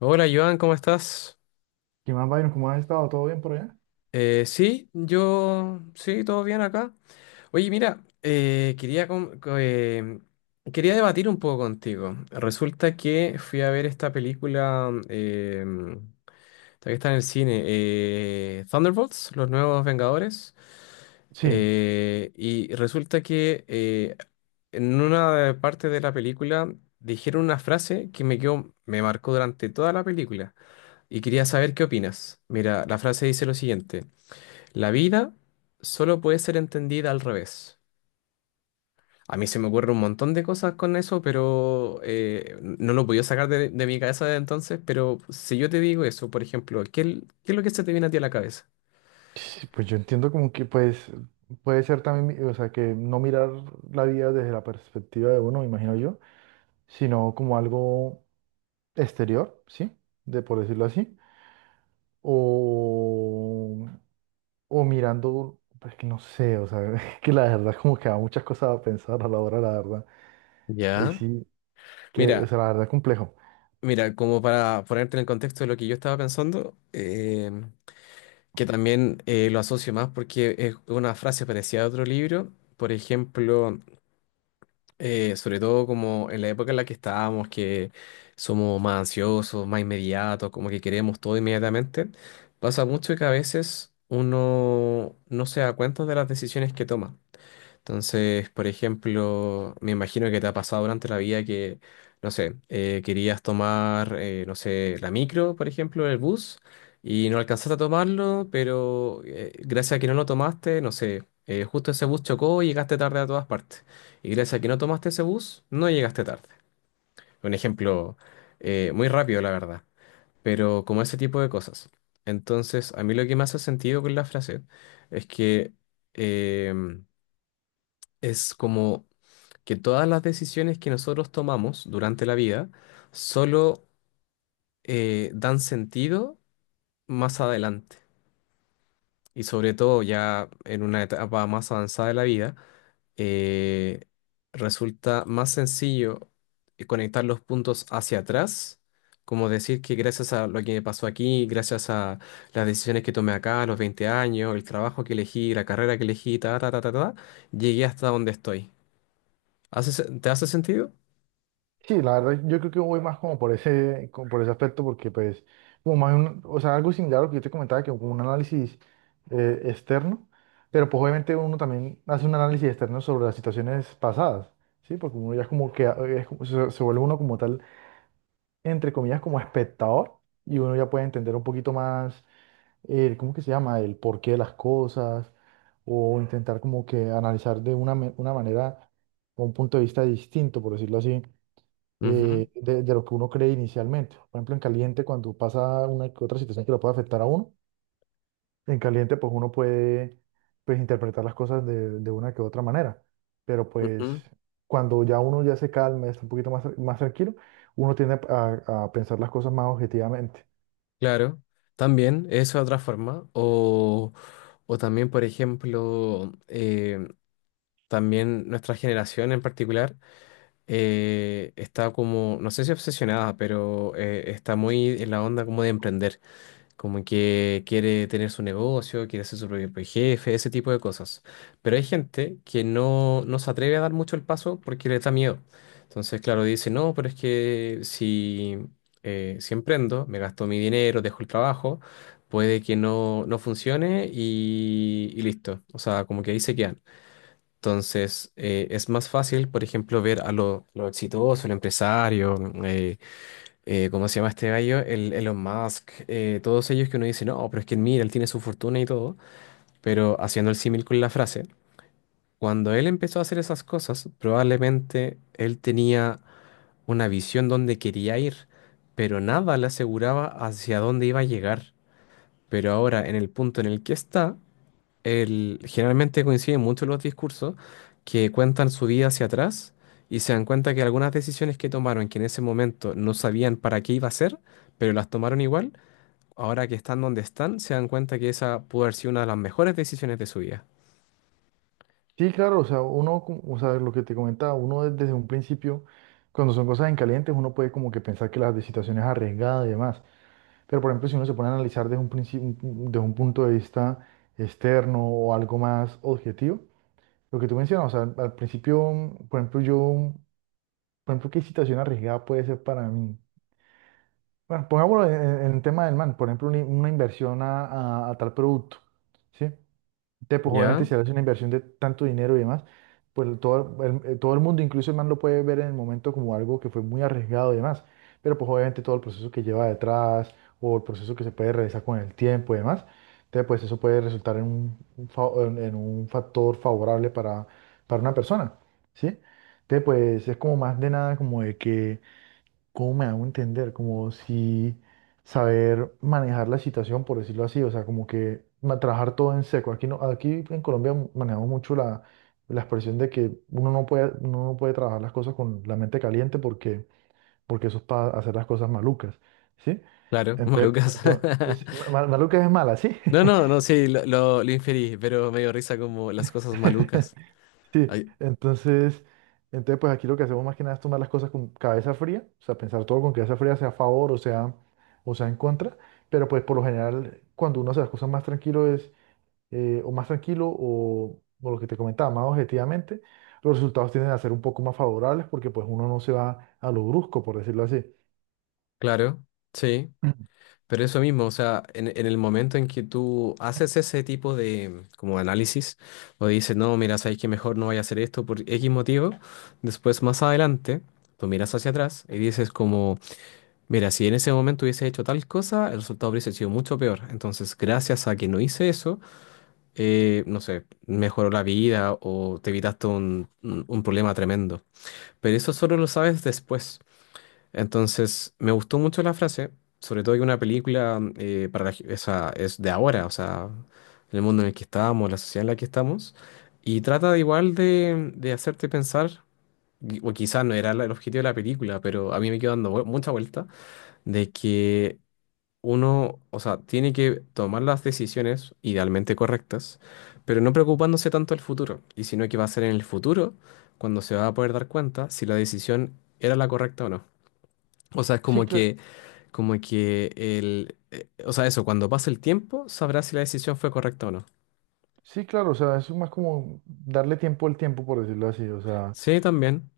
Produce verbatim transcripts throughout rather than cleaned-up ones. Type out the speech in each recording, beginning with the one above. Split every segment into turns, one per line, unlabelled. Hola Joan, ¿cómo estás?
¿Qué más, Byron? ¿Cómo has estado? ¿Todo bien por allá?
Eh, sí, yo, sí, todo bien acá. Oye, mira, eh, quería, com- co- eh, quería debatir un poco contigo. Resulta que fui a ver esta película, eh, esta que está en el cine, eh, Thunderbolts, Los Nuevos Vengadores.
Sí,
Eh, y resulta que eh, en una parte de la película dijeron una frase que me quedó, me marcó durante toda la película. Y quería saber qué opinas. Mira, la frase dice lo siguiente. La vida solo puede ser entendida al revés. A mí se me ocurre un montón de cosas con eso, pero eh, no lo podía sacar de, de mi cabeza de entonces. Pero si yo te digo eso, por ejemplo, ¿qué, qué es lo que se te viene a ti a la cabeza?
sí, pues yo entiendo como que pues puede ser también, mi- o sea, que no mirar la vida desde la perspectiva de uno, me imagino yo, sino como algo exterior, ¿sí? De por decirlo así, o, o mirando, pues que no sé, o sea, que la verdad como que da muchas cosas a pensar a la hora, la verdad. Y
Ya.
sí, que, o
Mira,
sea, la verdad complejo.
mira, como para ponerte en el contexto de lo que yo estaba pensando, eh, que también eh, lo asocio más porque es una frase parecida a otro libro. Por ejemplo... Eh, sobre todo como en la época en la que estábamos, que somos más ansiosos, más inmediatos, como que queremos todo inmediatamente, pasa mucho que a veces uno no se da cuenta de las decisiones que toma. Entonces, por ejemplo, me imagino que te ha pasado durante la vida que, no sé, eh, querías tomar, eh, no sé, la micro, por ejemplo, el bus, y no alcanzaste a tomarlo, pero eh, gracias a que no lo tomaste, no sé, eh, justo ese bus chocó y llegaste tarde a todas partes. Y gracias a que no tomaste ese bus, no llegaste tarde. Un ejemplo eh, muy rápido, la verdad, pero como ese tipo de cosas. Entonces, a mí lo que me hace sentido con la frase es que em, es como que todas las decisiones que nosotros tomamos durante la vida solo eh, dan sentido más adelante. Y sobre todo ya en una etapa más avanzada de la vida, eh, resulta más sencillo eh, conectar los puntos hacia atrás, como decir que gracias a lo que me pasó aquí, gracias a las decisiones que tomé acá a los veinte años, el trabajo que elegí, la carrera que elegí, ta, ta, ta, ta, ta, llegué hasta donde estoy. ¿Hace se- ¿te hace sentido?
Sí, la verdad, yo creo que voy más como por ese, como por ese aspecto, porque pues, como más un- o sea, algo similar a lo que yo te comentaba, que como un análisis eh, externo, pero pues obviamente uno también hace un análisis externo sobre las situaciones pasadas, ¿sí? Porque uno ya es como que eh, es como- se, se vuelve uno como tal, entre comillas, como espectador, y uno ya puede entender un poquito más, el, ¿cómo que se llama? El porqué de las cosas, o intentar como que analizar de una, me- una manera, o un punto de vista distinto, por decirlo así
Ujú,
eh, de, de lo que uno cree inicialmente. Por ejemplo, en caliente, cuando pasa una que otra situación que lo puede afectar a uno, en caliente, pues uno puede pues, interpretar las cosas de, de una que otra manera. Pero pues
ujú.
cuando ya uno ya se calma, está un poquito más, tra- más tranquilo, uno tiende a, a pensar las cosas más objetivamente.
Claro, también, eso de otra forma. O, o también, por ejemplo, eh, también nuestra generación en particular eh, está como, no sé si obsesionada, pero eh, está muy en la onda como de emprender, como que quiere tener su negocio, quiere ser su propio jefe, ese tipo de cosas. Pero hay gente que no, no se atreve a dar mucho el paso porque le da miedo. Entonces, claro, dice, no, pero es que si, eh, si emprendo, me gasto mi dinero, dejo el trabajo, puede que no, no funcione y, y listo. O sea, como que ahí se quedan. Entonces, eh, es más fácil, por ejemplo, ver a lo, lo exitoso, el empresario, eh, eh, ¿cómo se llama este gallo? El Elon Musk, eh, todos ellos que uno dice, no, pero es que mira, él tiene su fortuna y todo, pero haciendo el símil con la frase, cuando él empezó a hacer esas cosas, probablemente él tenía una visión donde quería ir, pero nada le aseguraba hacia dónde iba a llegar. Pero ahora, en el punto en el que está, el- generalmente coinciden mucho los discursos que cuentan su vida hacia atrás y se dan cuenta que algunas decisiones que tomaron, que en ese momento no sabían para qué iba a ser, pero las tomaron igual, ahora que están donde están, se dan cuenta que esa pudo haber sido una de las mejores decisiones de su vida.
Sí, claro, o sea, uno, cu- o sea, lo que te comentaba, uno desde un principio, cuando son cosas en caliente, uno puede como que pensar que las de situación es arriesgada y demás. Pero, por ejemplo, si uno se pone a analizar desde un principio, desde un punto de vista externo o algo más objetivo, lo que tú mencionas, o sea, al, al principio, mm, por ejemplo, yo, mm, por ejemplo, ¿qué situación arriesgada puede ser para mí? Bueno, pongámoslo en, en el tema del man, por ejemplo, una, una inversión a, a- a tal producto, ¿sí? Entonces, pues obviamente
¿Ya?
si haces una inversión de tanto dinero y demás, pues todo el, eh, todo el mundo, incluso el man lo puede ver en el momento como algo que fue muy arriesgado y demás, pero pues obviamente todo el proceso que lleva detrás o el proceso que se puede realizar con el tiempo y demás, entonces pues eso puede resultar en un, un fa- en, en un factor favorable para, para una persona, ¿sí? Entonces pues es como más de nada como de que ¿cómo me hago entender? Como si saber manejar la situación, por decirlo así, o sea, como que ma- trabajar todo en seco. Aquí, no, aquí en Colombia manejamos mucho la, la expresión de que uno no puede, uno no puede trabajar las cosas con la mente caliente porque, porque eso es para hacer las cosas malucas, ¿sí?
Claro,
Entonces,
malucas.
entonces ma- ma- malucas es mala, ¿sí?
No, no, no, sí, lo, lo, lo inferí, pero me dio risa como las cosas malucas.
Sí,
Ay,
entonces, entonces, pues aquí lo que hacemos más que nada es tomar las cosas con cabeza fría, o sea, pensar todo con cabeza fría, sea a favor o sea, o sea en contra, pero pues por lo general, cuando uno hace las cosas más tranquilo es, eh, o más tranquilo, o, o lo que te comentaba, más objetivamente, los resultados tienden a ser un poco más favorables porque pues uno no se va a lo brusco, por decirlo así.
claro, sí.
Ujú.
Pero eso mismo, o sea, en, en el momento en que tú haces ese tipo de como análisis o dices, no, mira, sabes que mejor no vaya a hacer esto por X motivo, después más adelante tú miras hacia atrás y dices como, mira, si en ese momento hubiese hecho tal cosa, el resultado hubiese sido mucho peor. Entonces, gracias a que no hice eso, eh, no sé, mejoró la vida o te evitaste un, un un problema tremendo. Pero eso solo lo sabes después. Entonces, me gustó mucho la frase, sobre todo que una película eh, para la ge- esa es de ahora, o sea, el mundo en el que estábamos, la sociedad en la que estamos, y trata de igual de, de hacerte pensar, y- o quizás no era la- el objetivo de la película, pero a mí me quedó dando vue- mucha vuelta, de que uno, o sea, tiene que tomar las decisiones idealmente correctas, pero no preocupándose tanto del futuro, y sino que va a ser en el futuro cuando se va a poder dar cuenta si la decisión era la correcta o no. O sea, es
Sí,
como
cla-
que como que el, eh, o sea, eso, cuando pase el tiempo, sabrás si la decisión fue correcta o no.
sí, claro, o sea, es más como darle tiempo al tiempo, por decirlo así, o sea,
Sí, también.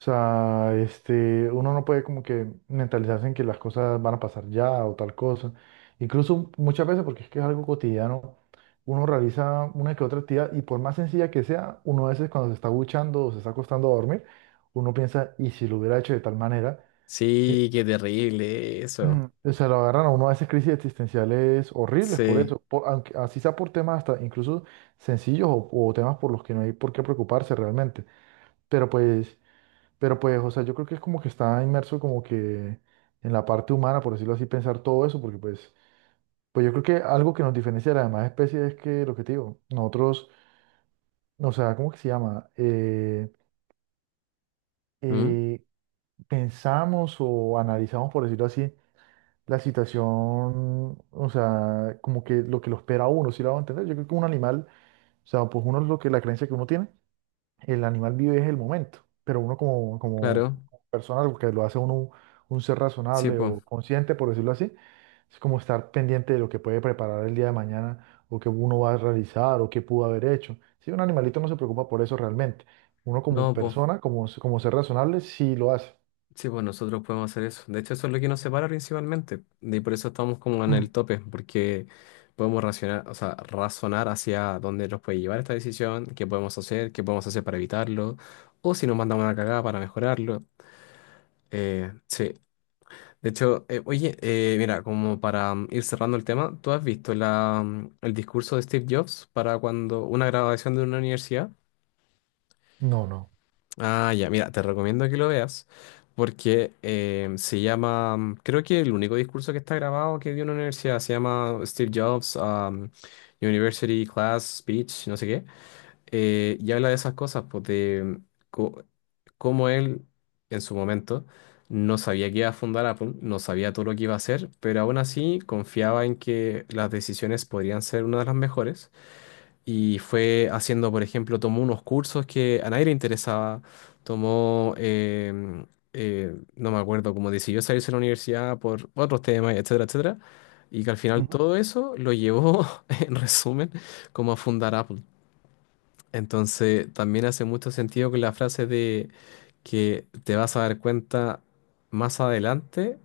o sea, este, uno no puede como que mentalizarse en que las cosas van a pasar ya o tal cosa. Incluso muchas veces, porque es que es algo cotidiano, uno realiza una que otra actividad y por más sencilla que sea, uno a veces cuando se está duchando o se está acostando a dormir, uno piensa, ¿y si lo hubiera hecho de tal manera? ¿Sí?
Sí, qué terrible eso.
Mm, o sea, lo agarran a uno a veces crisis existenciales horribles por
Sí.
eso, por- aunque, así sea por temas hasta incluso sencillos o, o temas por los que no hay por qué preocuparse realmente. Pero pues... Pero pues, o sea, yo creo que es como que está inmerso como que en la parte humana, por decirlo así, pensar todo eso, porque pues, pues yo creo que algo que nos diferencia de las demás especies es que, lo que te digo, nosotros, no, o sea, ¿cómo que se llama? Eh,
¿Mm?
eh, pensamos o analizamos, por decirlo así, la situación, o sea, como que lo que lo espera a uno, ¿si lo va a entender? Yo creo que un animal, o sea, pues uno es lo que, la creencia que uno tiene, el animal vive es el momento, pero uno como, como
Claro.
persona, lo que lo hace uno un ser
Sí,
razonable
pues.
o consciente, por decirlo así, es como estar pendiente de lo que puede preparar el día de mañana o que uno va a realizar o qué pudo haber hecho. Si un animalito no se preocupa por eso realmente, uno como
No, pues.
persona, como, como ser razonable, sí lo hace.
Sí, pues nosotros podemos hacer eso. De hecho, eso es lo que nos separa principalmente. Y por eso estamos como en el tope, porque podemos racionar, o sea, razonar hacia dónde nos puede llevar esta decisión, qué podemos hacer, qué podemos hacer para evitarlo, o si nos mandamos una cagada para mejorarlo. Eh, sí. De hecho, eh, oye, eh, mira, como para mm, ir cerrando el tema, ¿tú has visto la, mm, el discurso de Steve Jobs para cuando una graduación de una universidad?
No, no.
Ah, ya, mira, te recomiendo que lo veas porque eh, se llama, mm, creo que el único discurso que está grabado que dio una universidad se llama Steve Jobs um, University Class Speech, no sé qué eh, y habla de esas cosas, pues de co- cómo él en su momento no sabía que iba a fundar Apple, no sabía todo lo que iba a hacer, pero aún así confiaba en que las decisiones podrían ser una de las mejores. Y fue haciendo, por ejemplo, tomó unos cursos que a nadie le interesaba, tomó, em, eh, no me acuerdo, como decidió salirse de la universidad por otros temas, etcétera, etcétera. Y que al final todo eso lo llevó, en resumen, como a fundar Apple. Entonces, también hace mucho sentido que la frase de que te vas a dar cuenta más adelante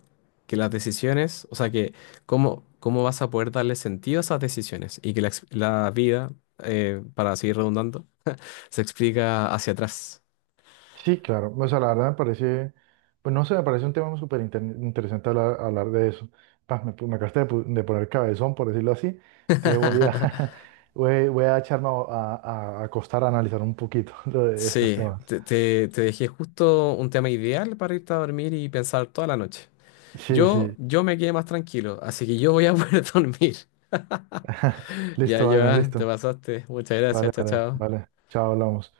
que las decisiones, o sea, que cómo, cómo vas a poder darle sentido a esas decisiones y que la, ex- la vida, eh, para seguir redundando, se explica hacia atrás.
Sí, claro. O sea, la verdad me parece, pues no sé, me parece un tema súper inter- interesante hablar, hablar de eso. Paz, me, me acabaste de, pu- de poner cabezón, por decirlo así. Te voy a, voy, voy a echarme a, a- a acostar a analizar un poquito lo de estos
Sí,
temas.
te, te- te dejé justo un tema ideal para irte a dormir y pensar toda la noche.
Sí,
Yo,
sí.
yo me quedé más tranquilo, así que yo voy a poder dormir. Ya,
Listo, Adrián,
ya, te
listo.
pasaste. Muchas gracias,
Vale,
chao,
vale,
chao.
vale. Chao, hablamos.